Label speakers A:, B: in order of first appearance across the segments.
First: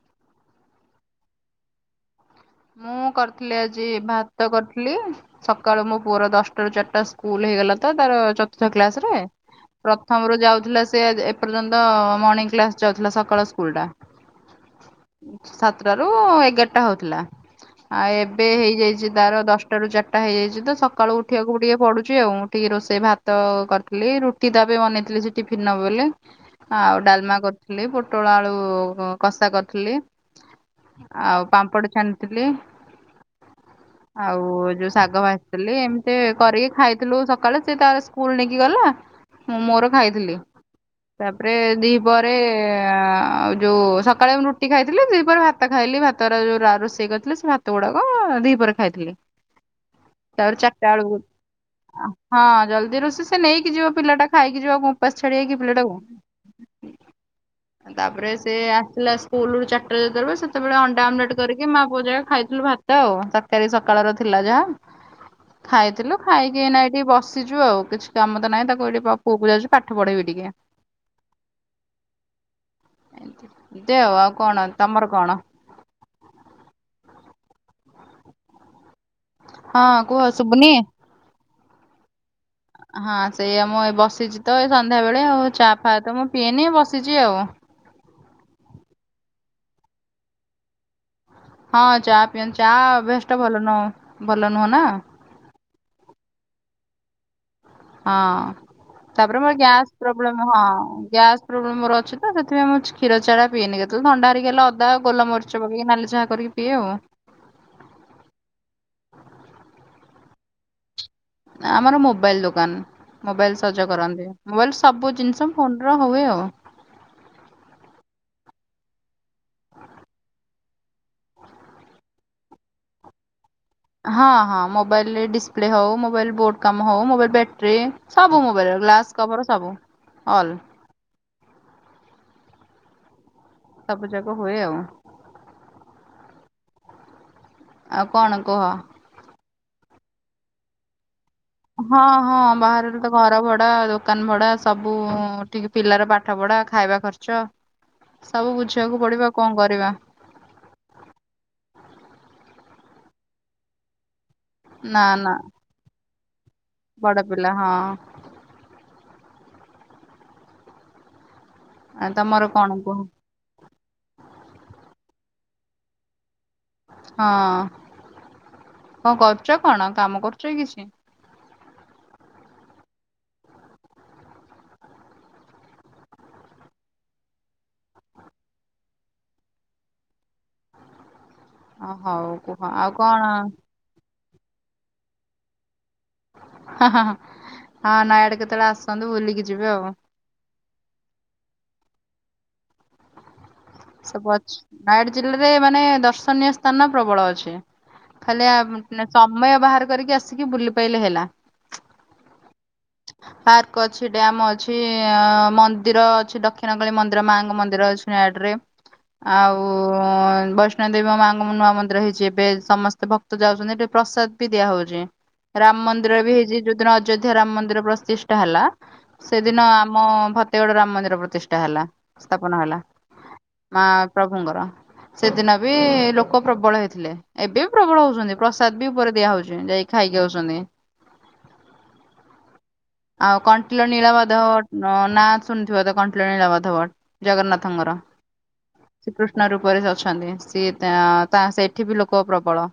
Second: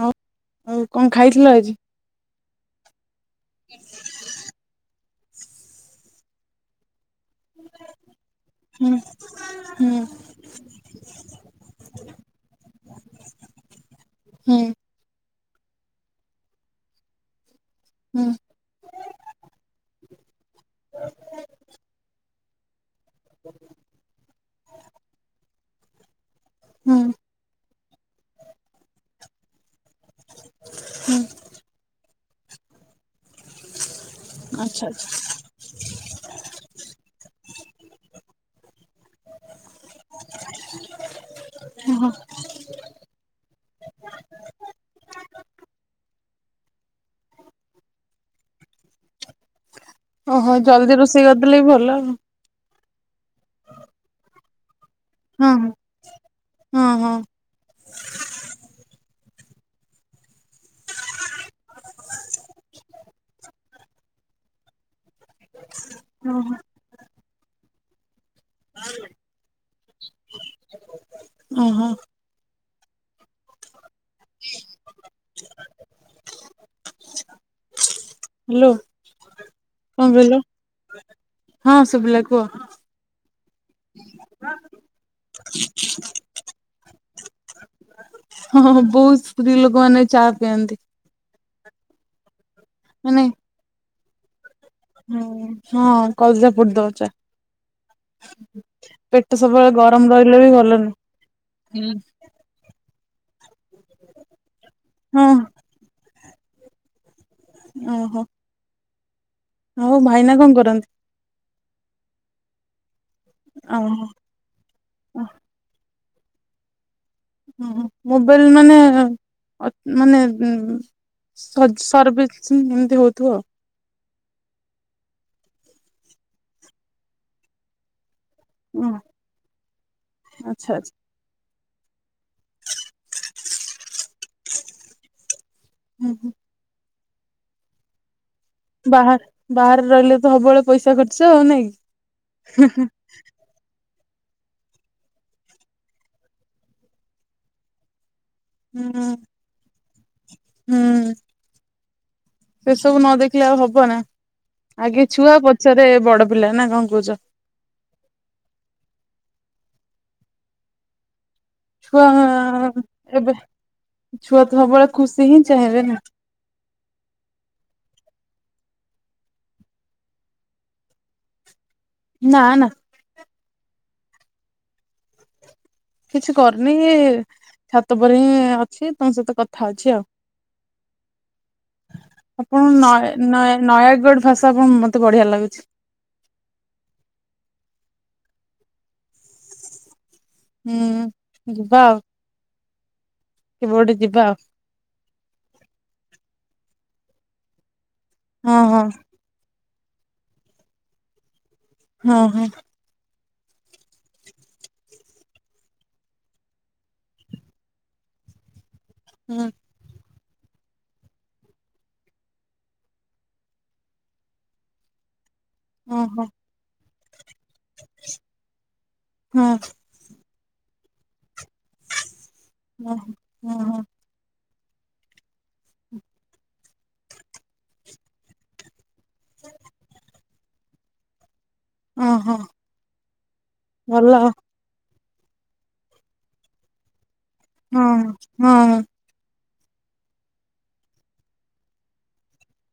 A: ହଉ ଆଉ କ ଖାଇଥିଲ ଆଜି?
B: ମୁଁ କରିଥିଲି ଆଜି ଭାତ କରିଥିଲି? ସକାଳୁ ମୋ ପୁଅର ଦଶଟା ରୁ ଚାରିଟା ସ୍କୁଲ ହେଇଗଲା ତ ତାର ଚତୁର୍ଥ
A: ହୁଁ
B: କ୍ଲାସ ରେ।
A: ହୁଁ
B: ପ୍ରଥମରୁ ଯାଉଥିଲା ସେ ଏପର୍ଯ୍ୟନ୍ତ ମଣିଙ୍ଗ କ୍ଲାସ୍ ଯାଉଥିଲା ସକାଳ ସ୍କୁଲ୍ ଟା
A: ହୁଁ।
B: ସାତଟା ରୁ ଏଗାରଟା ହଉଥିଲା। ଆ
A: ହୁଁ
B: ଏବେ ହେଇଯାଇଚି ତାର ଦଶଟା ରୁ ଚାରିଟା ହେଇଯାଇଚି ତ ସକାଳୁ ଉଠିବାକୁ ଟିକେ ପଡ଼ୁଚି ଆଉ। ଟିକେ ରୋଷେଇ ଭାତ କରିଥିଲି ରୁଟି ତା ପାଇଁ ବନେଇଥିଲି ସେ ଟିଫିନ୍ ନବ ବୋଲି। ଆଉ
A: ହୁଁ
B: ଡ଼ାଲମା କରିୁଥିଲି ପୋଟଳ ଆଳୁ କଷା କରି ଥିଲି
A: ହୁଁ
B: ଆଉ ପାମ୍ପଡ ଛାଣିଥିଲି ଆଉ
A: ଆଚ୍ଛା
B: ଯୋଉ ଶାଗ
A: ଆଚ୍ଛା
B: ଭାଜିଥିଲି ଏମିତି କରିକି ଖାଇଥିଲୁ ସକାଳେ ସେ ତାର ସ୍କୁଲ୍ ନେଇକି ଗଲା ମୁଁ ମୋର ଖାଇଥିଲି। ତାପରେ ଦି
A: ଓହୋ
B: ପରେ ଆଉ ଯୋଉ ସକାଳେ ମୁଁ ରୁଟି ଖାଇଥିଲି ଦିପହରେ ଭାତ ଖାଇଲି ଭା ତର ଯୋଉ ରା ରୋଷେଇ କରିଥିଲେ ସେ ଭାତ ଗୁଡ଼ାକ ଦିପହରେ ଖାଇଥିଲି। ତାପରେ
A: ଓହୋ ଜଲ୍ଦି
B: ଚାଟାବେଳକୁ
A: ରୋଷେଇ କରିଦେଲେ ବି ଭଲ ଆଉ।
B: ଆ ହଁ ଜଲ୍ ରୋଷେଇ ସେ ନେଇକି ଯିବ ପିଲାଟା ଖାଇକି ଯିବ ଆଉ କ ଓପାସ୍ ଛାଡ଼ିବା
A: ହଁ
B: କି ପିଲାଟାକୁ
A: ହଁ ହଁ ହଁ
B: ତାପରେ ସେ ଆ ପିଲା ସ୍କୁଲରୁ ଚାଟା ଜେତେବେଳେ ସେତେଳେ ଅନ୍ ଅଣ୍ଟା ଆବ୍ଲେଟ୍ କରିକି ମା ପୁଅ ଯା ଖାଇଥିଲୁ ଭାତ ଆଉ ତରକାରୀ ସକାଳ ର ଥିଲା ଯାହା। ଖାଇଥିଲୁ
A: ଓହୋ
B: ଖାଇକି ଇଁନା ଏଠି ବସିଛୁ ଆଉ କିଛି କାମ ତ ନାହିଁ ତାକୁ ଏଇଠି ପଅକୁ ଯାଉଚି ପାଠ ପଢେ ବି ଟିକେ।
A: ହୁଁ, ହୁଁ।
B: ଏମିତି ଯେ ଓ ଆଉ କଣ ତମର କଣ?
A: ହାଲୋ।
B: ହଁ, କୁହ। ସୁବୁନି?
A: ହଁ, ସୁବିଲା କୁ
B: ହଁ, ସେଇଆ ମୁଁ ଏ ବସିଛି ତ ଏଇ ସନ୍ଧ୍ୟା ବେଳେ ଆଉ ଚା ଫା ତ ମୁଁ ପିଏନି ବସିଛି ଆଉ।
A: ହଁ, ହଁ, ହଁ, ବହୁତ ସ୍ତ୍ରୀ ଲୋକମାନେ ଚା ପିଅନ୍ତି।
B: ହଁ, ଚା ପିଅନ୍ତି ଚା
A: ମାନେ
B: ଅଭ୍ୟାସ ଟା ଭଲ ନୁହଁ ଭଲ ନୁହଁ ନା।
A: ହୁଁ ହଁ କଲିଜା ପୋଡିଦବ ଚା'।
B: ହଁ।
A: ପେଟ
B: ତାପରେ ମୋର
A: ସବୁବେଳେ
B: ଗ୍ୟାସ୍
A: ଗରମ ରହିଲେ
B: ପ୍ରୋବ୍ଲେମ
A: ବି
B: ହଁ
A: ଭଲ
B: ଗ୍ୟାସ୍ ପ୍ରୋବ୍ଲେମ
A: ନୁହଁ।
B: ମୋର ଅଛି ତ ସେଥିପାଇଁ ମୁଁ ଛ କ୍ଷୀର ଚାହା ଟା ପିଏନି କେତେବେଳେ ଥଣ୍ଡା ହେରିକା ହେଲେ ଅଦା, ଗୋଲ
A: ହଁ
B: ମରିଚ ପକେଇକି ନାଲି ଚାହା କରିକି ପିଏ ଆଉ।
A: ଓ ହୋ! ଆଉ ଭାଇନା କ'ଣ କରନ୍ତି?
B: ଆମର ମୋବାଇଲ ଦୋକାନ, ମୋବାଇଲ ସଜ
A: ଓହୋ
B: କରନ୍ତି। ମୋବାଇଲ ସବୁ ଜିନିଷ ଫୋନ ର ହୁଏ ଆଉ।
A: ହୁଁ, ମୋବାଇଲ ମାନେ ଅ ମାନେ ସଜ୍ ସର୍ଭିସ୍ ସେମତି ହଉଥିବା।
B: ହଁ, ହଁ, ମୋବାଇଲ ଡିସପ୍ଲେ ହଉ, ମୋବାଇଲ ବୋର୍ଡ କାମ ହଉ, ମୋବାଇଲ ବ୍ୟାଟ୍ରି ସବୁ ମୋବାଇଲ ର
A: ଉଁ
B: ଗ୍ଲାସ, କଭର, ସବୁ ଅଲ୍।
A: ଆଚ୍ଛା ଆଚ୍ଛା
B: ସବୁ ଯାକ ହୁଏ ଆଉ।
A: ହୁଁ, ହୁଁ।
B: ଆଉ କଣ କୁହ?
A: ବାହାର୍ ବାହାରେ ରହିଲେ ତ ସବୁବେଳେ ପଇସା ଖ
B: ହଁ, ହଁ, ବାହାରେ ତ ଘର ଭଡା ଦୋକାନ ଭଡା, ସବୁଠିକ ପିଲାର ପାଠ ପଢା, ଖାଇବା ଖର୍ଚ୍ଚ। ସବୁ ବୁଝିବାକୁ
A: ହୁଁ।
B: ପଡିବ ଆଉ କ'ଣ କରିବା।
A: ହୁଁ ସେ ସବୁ ନ ଦେଖିଲେ ଆଉ ହବ ନା?
B: ନା
A: ଆଗେ
B: ନା
A: ଛୁଆ ପଛରେ ବଡ ପିଲା ନା କ'ଣ
B: ବଡ
A: କହୁଛ?
B: ପିଲା ହଁ।
A: ଛୁଆ
B: ଆ ତମର କଣ କୁହ
A: ଏବେ ଛୁଆ ତ ସବୁବେଳେ ଖୁସି ହିଁ ସେ ହେବେ ନା।
B: ହଁ। କ'ଣ କରୁଛ କ'ଣ କାମ କରୁଛ କିଛି?
A: ନାଁ, ନା। କିଛି କରୁନି। ଛାତ ଉପରେ ହିଁ ଅଛି ତମ ସହିତ କଥା ଅଉଛି ଆଉ।
B: [inaudible] ଅ ହଉ କୁହ
A: ଆପଣଙ୍କ
B: ଆଉ
A: ନୟେ
B: କଣ
A: ନୟା ନୟାଗଡ଼ ଭାଷା ଆପଣଙ୍କର ମତେ ବଢିଆ ଲାଗୁଛି।
B: ହଁ, ହଁ, ହଁ, ହଁ, ନୟାଗଡ କେତବେଳେ ଆସ ସନ୍ତୁ ବୁଲିକି ଯିବେ ଆଉ।
A: ହୁଁ। ଯିବା ଆଉ। କେବେ ଗୋଟେ ଯିବା
B: ସବୁ
A: ଆଉ
B: ଅଛି। ନୟାଗଡ଼ ଜିଲ୍ଲାରେ ମାନେ ଦର୍ଶନୀୟ ସ୍ଥାନ ପ୍ରବଳ ଅଛି। ଖାଲି ଆ
A: ହଁ ହଁ
B: ସମୟ ବାହାର କରିକି ଆସିକି ବୁଲି ପାଇଲେ ହେଲା।
A: ହୁଁ, ହୁଁ।
B: ପାର୍କ ଅଛି, ଡ୍ୟାମ ଅଛି, ମନ୍ଦିର ଅଛି, ଦକ୍ଷିଣ କାଳୀ ମନ୍ଦିର ମାଙ୍କ ମନ୍ଦିର ଅଛି। ନୟାଗଡ଼ ରେ
A: ହୁଁ।
B: ଆଉ ବୈଷ୍ଣବ ଦେବୀ ମୋ ମାଆଙ୍କ ନୂଆ ମନ୍ଦିର ହେଇଛି ଏବେ ସମସ୍ତେ ଭକ୍ତ ଯାଉଛନ୍ତି ହେଠି ପ୍ରସାଦ ବି ଦିଆ ହଉଛି। ରାମ ମନ୍ଦିରରେ
A: ଓହୋ
B: ବି ହେଇଛି ଯୋଉ ଦିନ ମଧ୍ୟ ରାମ ମନ୍ଦିର ପ୍ରତିଷ୍ଠା ହେଲା,
A: ହଁ
B: ସେଦିନ ଆମ ଭତେଗଡ ରାମ ମନ୍ଦିର ପ୍ରତି ଟା ହେଲା ସ୍ଥାପନ ହେଲା।
A: ଓହୋ ଓହୋ
B: ମହା ପ୍ରଭୁଙ୍କର ସେଦିନ ବି ଲୋକ ପ୍ରବଳ ହେଇଥିଲେ ଏବେ ବି ପ୍ରବଳ ହଉଛନ୍ତି, ପ୍ରସାଦ ବି ଉପରେ ଦିଆ ହଉଚି ଯାଇ ଖାଇକି ଆଉଛନ୍ତି।
A: ଓହୋ
B: ଆଉ କଣ୍ଟିଲ
A: ଭଲ
B: ନୀଳ ମାଧବ ନାଁ ଶୁଣିଥିବ ତ କଣ୍ଟିଲ ନୀଳ ମାଧବ
A: ହଁ
B: ଜଗନ୍ନାଥଙ୍କର।
A: ହଁ।
B: କୃଷ୍ଣ ରୂପରେ ସେ ଅଛନ୍ତି, ସିଏ ତା ତା ସେଠି ବି ଲୋକ ପ୍ରବଳ।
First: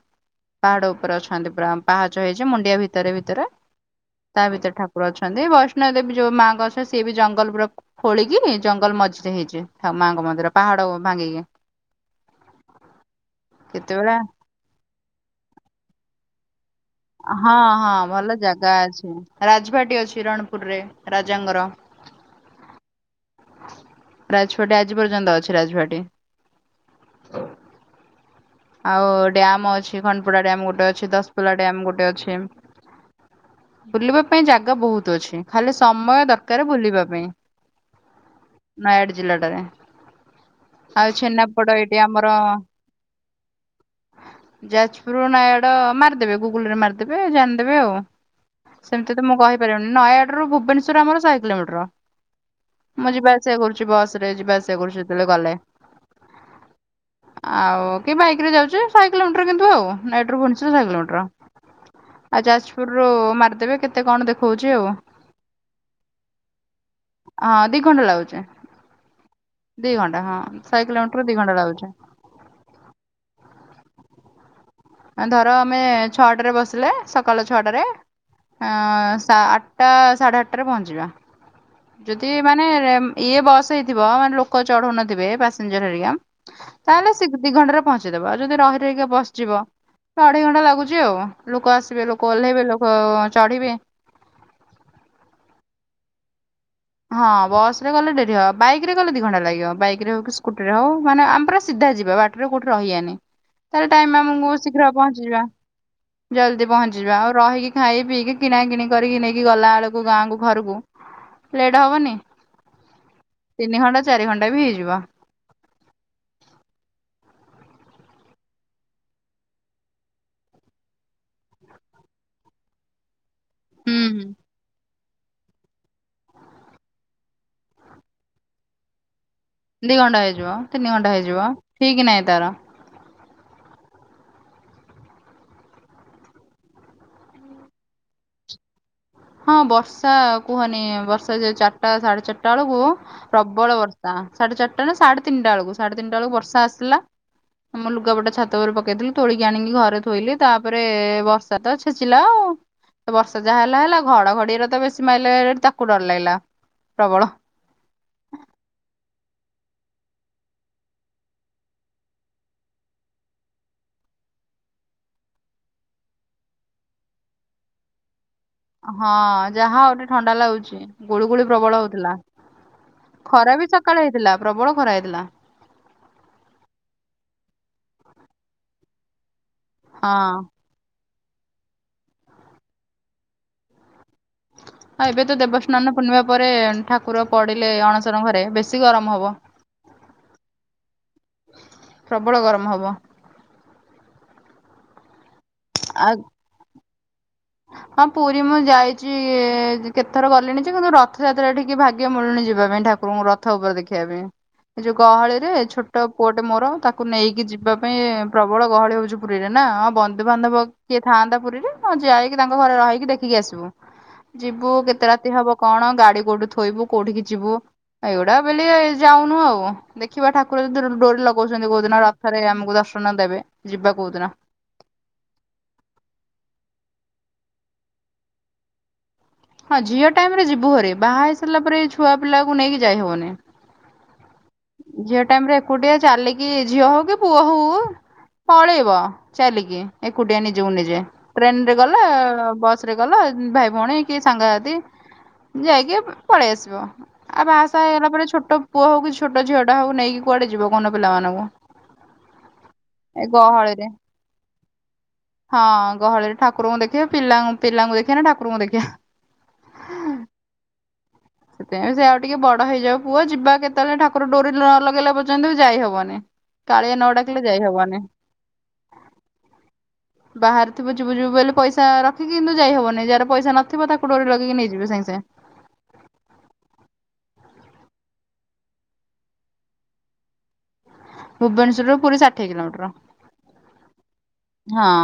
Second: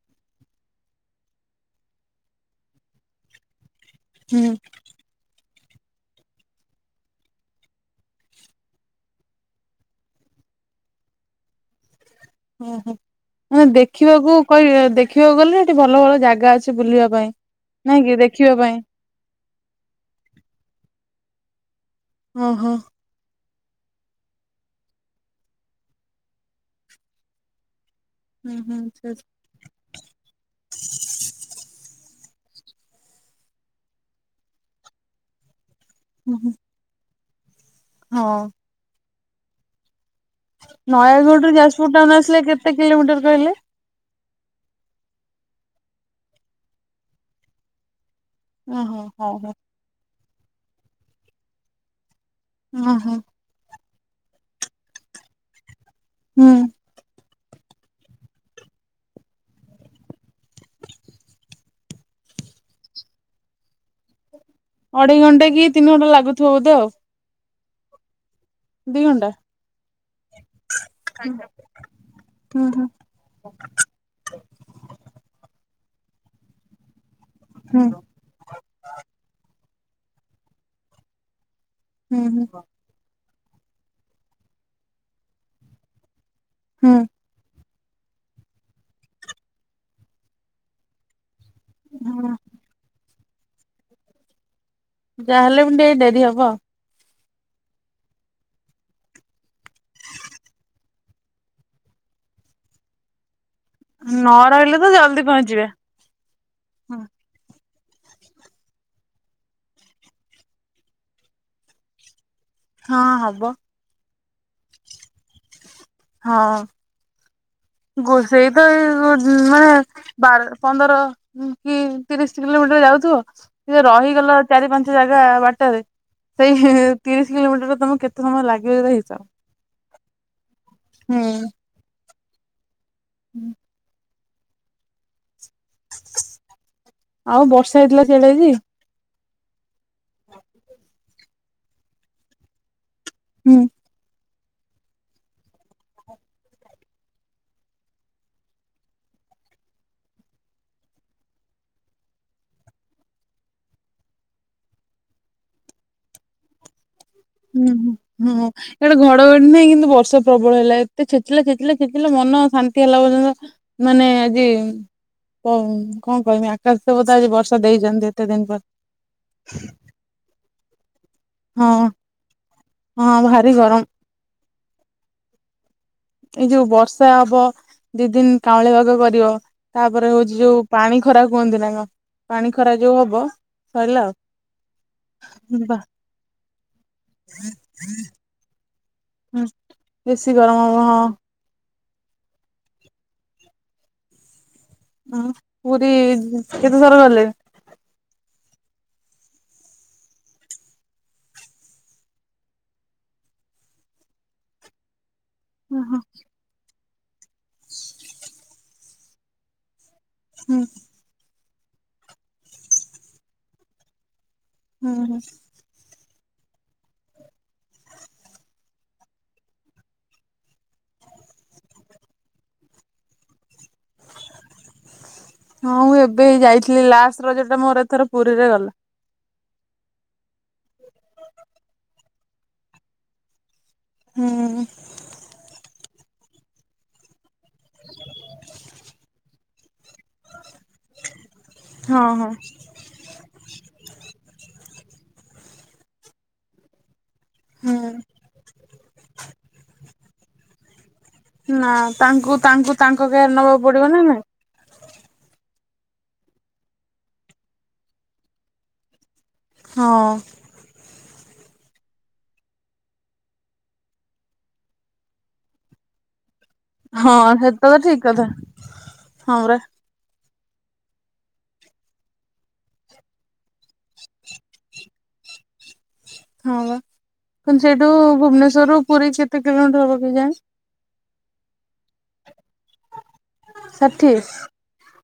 B: ପାହାଡ ଉପରେ ଅଛନ୍ତି ପୁରା, ପାହାଚ ହେଇଚି ମୁଣ୍ଡିଆ ଭିତରେ ଭିତରେ। ତା
A: ହୁଁ
B: ଭିତରେ ଠାକୁର ଅଛନ୍ତି ବ ଷ୍ଣ ଦେବୀ ଯୋଉ ମାଙ୍କ ଗସ ସିଏ ବି ଜଙ୍ଗଲ ପୁରା ଖୋ-ଖୋଳିକି ଜଙ୍ଗଲ ମଝିରେ ହେଇଚି ମାଙ୍କ ମନ୍ଦିର। ସେ ପାହାଡ଼ ଭଙ୍ଗିକି।
A: ଓହୋ ମାନେ ଦେଖିବାକୁ କହିବେ ଦେଖିବାକୁ ଗଲେ, ସେଠି ଭଲ ଭଲ ଜାଗା ଅଛି। ବୁଲିବା ପାଇଁ,
B: ହଁ ହଁ
A: ନାଇଁକି
B: ଭଲ
A: ଦେଖିବା
B: ଜାଗା
A: ପାଇଁ।
B: ଅଛି ରାଜଭାଟୀ ଅଛି ରଣପୁରରେ ରାଜାଙ୍କର।
A: ଓହୋ।
B: ରାଜପାଟୀ ଆଜି ପର୍ଯ୍ୟନ୍ତ ଅଛି ରାଜଭାଟୀ।
A: ହୁଁ ହୁଁ
B: ଆଉ
A: ଆଚ୍ଛା ଆଚ୍ଛା,
B: ଡ୍ୟାମ ଅଛି, ଖଣ୍ଡପଡା ଡ୍ୟାମ ଗୋଟେ ଅଛି, ଦଶପଲ୍ଲା ଡ୍ୟାମ ଗୋଟେ ଅଛି। ବୁଲିବା ପାଇଁ ଜାଗା ବହୁତ ଅଛି ଖାଲି ସମୟ
A: ହୁଁ ହୁଁ
B: ଦରକାର ବୁଲିବା ପାଇଁ।
A: ହଁ।
B: ଜିଲ୍ଲା ଟାରେ।
A: ନୟାଗଡରୁ ଯାଜପୁର ଟାଉନ ଆସିଲେ, କେତେ କିଲୋମିଟର କହିଲେ?
B: ଯାଜପୁରରୁ ନୟାଗଡ ମାରିଦେବେ ଗୁଗୁଲରେ ମାରିଦେବେ ଜାଣିଦେବେ ଆଉ।
A: ଓହୋ
B: ସେମିତି ତ
A: ହଉ
B: ମୁଁ
A: ହଉ
B: କହିପାରିବିନି, ନୟାଗଡରୁୁ ଭୁବନେଶ୍ଵର ଆମର ଶହେ କିଲୋମିଟର।
A: ଓହୋ
B: ମୁଁ ଯିବା ଆସିବା କରୁଚି, ବସରେ ଯିବା ଆସିବା କରୁଚି ଯେତେବେଳେ ଗଲେ।
A: ହୁଁ।
B: ଆଉ କିଏ ବାଇକରେ ଯାଉଚି, ଶହେ କିଲୋମିଟର କିନ୍ତୁ ଆଉ, ନୟାଗଡରୁ ଭୁବନେଶ୍ୱର ଶହେ କିଲୋମିଟର। ଆଉ ଯାଜପୁରରୁୁ ମାରିଦେବେ କେତେ କଣ ଦେ
A: ଅଢେଇ ଘଣ୍ଟା କି ତିନି ଘଣ୍ଟା ଲାଗୁଥିବ ବୋଧେ ଆଉ।
B: ହଁ ଦି ଘଣ୍ଟା ଲାଗୁଚି।
A: ଦି ଘଣ୍ଟା?
B: ଦି ଘଣ୍ଟା ହଁ ଶହେ କିଲୋମିଟର ଦି ଘଣ୍ଟା ଲାଗୁଚି।
A: ହୁଁ [inaudible]
B: ଧର ଆମେ ଛଅଟାରେ ବସିଲେ ସକାଳ ଛଅଟାରେ
A: ହୁଁ
B: ଅଁ ସ ଆଠ ଟା ସାଢ଼େ ଆଠଟାରେ ପହଞ୍ଚିବା ଯଦି
A: ହୁଁ
B: ମାନେ ଏମ୍ ଇଏ ବସ ହେଇଥିବ, ମାନେ ଲୋକ ଚଢଉ ନଥିବେ। ପାସେଞ୍ଜର ହେରିକା
A: ହୁଁ ହୁଁ
B: ତାହେଲେ ସେ ଦି ଘଣ୍ଟାର ପହଞ୍ଚେଇ ଦବ, ଆଉ ଯଦି ରହି ରହି କା ବସ୍ ଯିବ, ତ ଅଢେଇ ଘଣ୍ଟା ଲାଗୁଚି ଆଉ। ଲୋକ ଆସିବେ, ଲୋକ
A: ହଁ
B: ଓହ୍ଲେଇବେ, ଅଁ ଲୋକ ଚଢିବେ।
A: ଯାହାହେଲେ, ମ ଟିକେ ଡେରି ହବ।
B: ହଁ ବସରେ ଗଲେ ଡେରି ହବ। ବାଇକ ରେ ଗଲେ ଦି ଘଣ୍ଟା ଲାଗିବ। ବାଇକରେ ହଉ କି ସ୍କୁଟିରେ ହଉ। ମାନେ ଆମେ ପୁରା ସିଧା ଯିବା ବାଟରେ କୋଉଠି ରହିଆନି। ତାହେଲେ
A: ଆଉ
B: ଟାଇମ
A: ନ
B: ଆମକୁ
A: ରହିଲେ
B: ଶୀଘ୍ର
A: ତ
B: ପହଞ୍ଚି
A: ଜଲ୍ଦି
B: ଯିବା,
A: ପହଞ୍ଚିବେ
B: ଜଲ୍ଦି
A: ହୁଁ
B: ପହଞ୍ଚି ଯିବା ଆଉ ରହି ଖାଇ, ପିଇକି କିଣା କିିଣି କରିକି ନେଇକି ଗଲାବେଳକୁ ଗାଁକୁ ଘରକୁ ଲେଟେ ହବନି?
A: ହଁ, ହବ।
B: ତିନି ଘଣ୍ଟା ଚାରି ଘଣ୍ଟା ବି ହେଇଯିବ।
A: ହଁ। ଗୋସେଇ ତ ଏଇ ହୁଏ ବାର ପନ୍ଦର କି ତିରିଶ କିଲୋମିଟ ର ଯାଉଥିବ, ଟିକେ
B: ହୁଁ ହୁଁ
A: ରହିଗଲ ଚାରି ପାଞ୍ଚ ଜାଗା ବାଟରେ ସେଇ ତିରିଶ କିଲୋମିଟର ତମକୁ କେତେ ସମୟ ଲାଗିବ ଇରା ହିସାବ।
B: ଦି ଘଣ୍ଟା ହେଇଯିବ, ତିନି ଘଣ୍ଟା ହେଇଯିବ ଠିକ ନାହିଁ ତାର।
A: ହୁଁ। ଆଉ ବର୍ଷା ହେଇଥିଲା, ସିଆଡେ ଆଜି।
B: ହଁ, ବର୍ଷା କୁହନି ବର୍ଷା ଯେ ଚାରିଟା ସାଢେ ଚାରିଟା ବେଳକୁ।
A: ହୁଁ
B: ପ୍ରବଳ ବର୍ଷା ସାଢେ ଚାରିଟା ନା ସାଢେ ତିନଟା ବେଳକୁ ସାଡେ ତିନିଟା ବର୍ଷା ଆସିଲା। ଆମ ଲୁଗାପଟା ଛାତ ଉପରେ ପକେଇଥିଲି ତୋଳିକି ଆଣିକି, ଘରେ ଥୋଇଲି ତାପରେ ବର୍ଷା ତ ଛେଚିଲା ଆଉ। ତ ବର୍ଷା ଯାହା ହେଲା ହେଲା ଘଡଘଡି ରା ତ ବେଶୀ ମାଇଲା ହେରି ତାକୁ ଡର ଲାଗିଲା। ପ୍ରବଳ
A: ହୁଁ ହୁଁ ହୁଁ ଇଆଡେ ଘଡ ଘଡଘଡି ନାହିଁ କିନ୍ତୁ ବର୍ଷା ପ୍ରବଳ ହେଲା, ଏତେ ଛେଚିଲା ଛେଚିଲା ଛେଚିଲା ମନ ଶାନ୍ତି ହେଲା ପର୍ଯ୍ୟନ୍ତ ମାନେ। ଆଜି କଁ କଁ, କହିବି, ଆକାଶ ଦେବତା ଆଜି ବର୍ଷା ଦେଇଛନ୍ତି। ଏତେ ଦିନ ପରେ।
B: ହଁ, ଯାହା ହଉ ଟିକେ ଥଣ୍ଡା ଲାଗୁଚି। ଗୁଳିୁ ଗୁଳି
A: ହଁ
B: ପ୍ରବଳ ହଉଥିଲା,
A: ହଁ ଭାରି
B: ଖରା ବି
A: ଗରମ।
B: ସକାଳେ ହେଇଥିଲା ପ୍ରବଳ ଖରା ହେଇଥିଲା।
A: ଏଇ ଯୋଉ ବର୍ଷା ଦିଅ ତାପରେ ହଉଛି
B: ହଁ
A: ଯୋଉ ପାଣି। ଖରା କୁହନ୍ତି ନା କଣ ପାଣି ଖରା ଯୋଉ ହବ ସଇଲା ଆଉ।
B: ହଁ ଏବେ ତ
A: ବା
B: ଦେବସ୍ନାନ ପୂର୍ଣ୍ଣିମା ପରେ ଠାକୁର ପଡିଲେ ଅଣସର ଘରେ ବେଶୀ ଗରମ ହବ।
A: ହୁଁ ବେଶୀ ଗରମ ହବ ହଁ।
B: ପ୍ରବଳ ଗରମ ହବ।
A: ଉଁ ପୁରୀ କେତେ ଥର ଗଲେଣି।
B: ହଁ ହଁ ପୁରୀ ମୁଁ ଯାଇଛି କେତଥର ଗଲିଣି ଯେ କିନ୍ତୁ ରଥଯାତ୍ରା ଟିକେ ଭାଗ୍ୟ ମିଳୁଣିି ଯିବା ପାଇଁ ଠାକ କୁରଙ୍କୁ ରଥ ଉପରେ ଦେଖିବା ପାଇଁ ଏ ଯୋଉ ଗହଳି। ରେ
A: ହୁଁ ହୁଁ
B: ଛୋଟ ପୁଅଟେ ମୋର ତାକୁ ନେଇକି ଯିବା ପାଇଁ ପ୍ରବଳ ଗହଳି ହଉଛି ପୁରୀରେ ନାଁ ହଁ। ବନ୍ଧୁବାନ୍ଧବ କିଏ ଥାଆନ୍ତା ପୁରୀରେ ମୁଁ ଯାଇକି ତାଙ୍କ ଘରେ ରହିକି ଦେଖିକି ଆସିବୁ। ଯିବୁ କେତେ
A: ହୁଁ
B: ରାତି ହବ କଣ ଗାଡି। କୋଉଠି ଥୋଇବୁ କୋଉଠି ଯିବୁ ଏଇଗୁଡା ବେଲି ଯାଉନୁ ଆଉ ଦେଖିବା ଠାକୁର ଯୋଉ ଦିନ ଡୋରି ଲଗଛନ୍ତି କୋଉ ଦିନ ରଥରେ ଆମକୁ ଦର୍ଶନ ଦେବେ। ଯିବା କୋଉଦିନ
A: ହଁ ମୁଁ ଏବେ ଏଇ ଯାଇଥିଲି ଲାଷ୍ଟ। ରଜ ଟା ମୋର ଏଥର ପୁରୀରେ ଗଲା।
B: ହଁ ଝିଅ ଟାଇମ ରେ ଯିବୁ ଭାରି ବାହା ହେଇ ସାରିଲା ପରେ ଛୁଆ ପିଲାକୁ ନେଇକି ଯାଇହବନି।
A: ହୁଁ
B: ଝିଅ ଟାଇମ ରେ ଏକୁଟିଆ ଚାଲିକି ଝିଅ ହଉ କି ପୁଅ ହଉ ପଳେଇବ। ଚାଲିିକି। ଏକୁଟିଆ ନିଜକୁ ନିଜେ ଟ୍ରେନ ରେ ଗଲ
A: ହଁ ହଁ
B: ବସ ରେ ଗଲ ଭାଇ ଭଉଣୀ କି ସାଙ୍ଗସାଥୀ। ଯାଇକି ପଳେଇ ଆସିବ ଆଉ ବାହାସାହା
A: ହୁଁ।
B: ହେଇଗଲା ପରେ ଛୋଟ ପୁଅ ହଉ କି ଝିଅ। ଝିଅଟା ହଉ ନେଇକି କୁଆଡ ଯିବ କହୁ
A: ନା ତାଙ୍କୁ ତାଙ୍କୁ ତାଙ୍କ
B: ଏ
A: କେୟାର ନବାକୁ
B: ଗହଳିରେ
A: ପଡିବ ନା ନାଇ।
B: ହଁ ଗହଳିରେ ଠାକୁରଙ୍କୁ ଦେଖିବା ପିଲା ପିଲାଙ୍କୁ ଦେଖିବା ନା ଠାକୁରଙ୍କୁ ଦେଖିବା।
A: ହଁ।
B: ସେଥିପାଇଁ ସେ ଆଉ ଟିକେ ବଡ ହେଇଯାଉ ପୁଅ ଯିବା କେତେବେଳେ ଠାକୁ ର ଡୋରି ନ ଲଗେଇଲା ପର୍ଯ୍ୟନ୍ତ ବି ଯାଇ ହବନି। କାଳିଆ ନଅ
A: ହଁ
B: ଡାକିଲେ ଯାଇ
A: ସେଟା ତ ଠିକ
B: ହବନି।
A: କଥା ହଁ ପରା
B: ବାହାରି ଥିବୁ ଜିବୁ ଜିବୁ ବେଲି ପଇସା ରଖିକି କିନ୍ତୁ ଯାଇହବନି ଯାହାର ପଇସା ନଥିବ ତାକୁ ଡୋରି ଲଗେଇକି ନେଇଯିବେ ସାଙ୍ଗେ ସାଙ୍ଗେ। [inaudible]
A: ହଁ ବା କିନ୍ତୁ ସେଇଠୁ ଭୁବନେସ୍ୱର ରୁ ପୁରୀ କେତେ କିଲୋମିଟର ହବ କେଜାଣି।
B: ଭୁବନେଶର ରୁ ପୁରୀ ଷାଠିଏ କିଲୋମିଟର।
A: ଷାଠିଏ।
B: ହଁ।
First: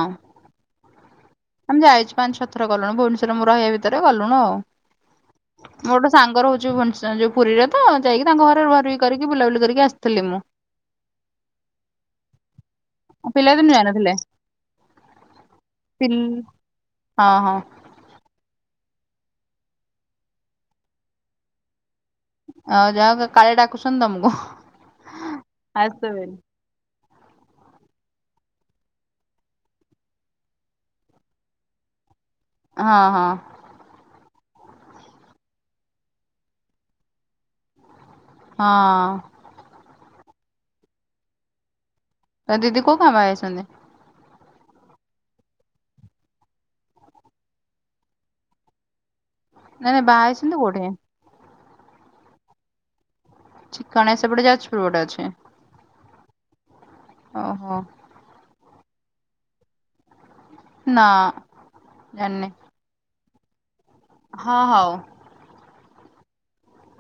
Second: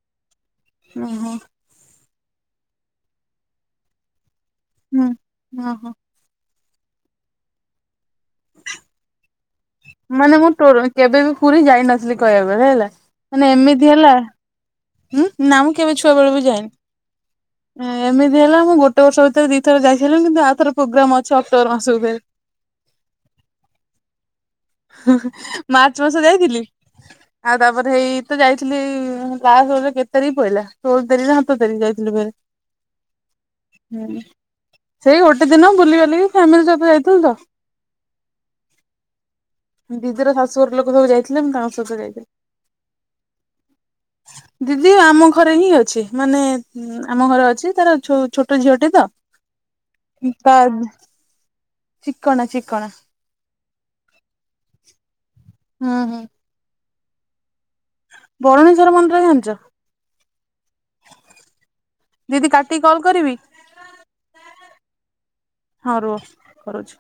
A: ଓ ହୋ।
B: ଆମେ ଯାଇଛୁ ପାଞ୍ଚ ଛ ଥର ଗଲୁଣୁ ଭୁବନେଶ୍ୱର ରେ ମୁଁ ରହିବା ଭିତରେ ଗଲୁଣୁ ମୋର
A: ଓହୋ
B: ଗୋଟେ ସାଙ୍ଗ ରହୁଛି। ଯୋଉ ଭୋନସ ଯୋଉ ପୁରୀରେ ତ ଯାଇକି ତାଙ୍କ ଘରେ ରୁହା ରୁହି କରିକି ବୁଲାବୁଲି କରିକି।
A: ମାନେ ମୁଁ ଟୋ କେବେ ବି ପୁରୀ ଯାଇନଥିଲି କହିବାକୁ ଗଲେ ହେଲା ମାନେ
B: ପିଲାଦିନୁ
A: ଏମିତି
B: ଯାଇନଥିଲେ
A: ହେଲା। ହୁଁ ନା ମୁଁ କେବେ ଛୁଆ
B: ପିଲ୍
A: ବେଳୁ ବି
B: ହଁ ହଁ
A: ଯାଇନି ଉଁ ଏମିତି ହେଲା ମୁଁ ଗୋଟେ ଅକ୍ଟୋବର ସ ଭିତରେ ଦିଥର ଯାଇ ସାରିଲିଣି ଆଉଥରେ ପ୍ରୋଗ୍ରାମ ଅଛି ଅକ୍ଟୋବର ମାସ ଭିତରେ।
B: ଆଉ ଯାଅ କାଳିଆ ଡାକୁଛନ୍ତି ତମୁକୁ।
A: ମାର୍ଚ୍ଚ ମାସ ଯାଇଥିଲି। ଆଉ ତାପରେ ହେଇ ତ ଯାଇଥିଲି ବାହାଘରରେ କେତେ ତାରିଖ ପଇଲା ଷୋଳ ତାରିଖ ନା ସତର ତାରିଖ ଯାଇଥିଲି ଭାରି।
B: ହଁ ହଁ।
A: ସେଇ ଗୋଟେ ଦିନ ବୁଲି ବାଲିକି ଫ୍ୟାମିଲି ସହିତ ଯାଇଥିଲୁ ତ।
B: ହଁ।
A: ଦିଦିର ଶାଶୁଘର ଲୋକ ସବୁ ଯାଇଥିଲେ ମୁଁ ତାଙ୍କ ସହିତ ଯାଇଥିଲି।
B: ତ ଦିଦି କୋଉ ଗାଁ ବାହା ହେଇଛନ୍ତି?
A: ଦିଦି ଆମ ଘରେ ହିଁ ଅଛି ମାନେ ଆମ ଘରେ ଅଛି ତାର ଛୋଟ ଝିଅଟେ ତ।
B: ନାଇଁ ନାଇଁ ବାହା
A: ତା
B: ହେଇଛନ୍ତି କୋଉଠି?
A: ଚିକଣା ଚିକଣା।
B: ଚିକଣା ସେପଟେ ଯାଜପୁର ଗୋଟେ ଅଛି।
A: ହୁଁ ହୁଁ।
B: ଓହୋ।
A: ବରୁଣେଝ୍ୱର ମନ୍ଦିର ଜାଣିଛ?
B: ନା ଜାଣିନି
A: ଦିଦି କାଟିକି କଲ କରିବି?
B: ହଁ ହଉ।
A: ହଁ ରୁହ କରୁଛି।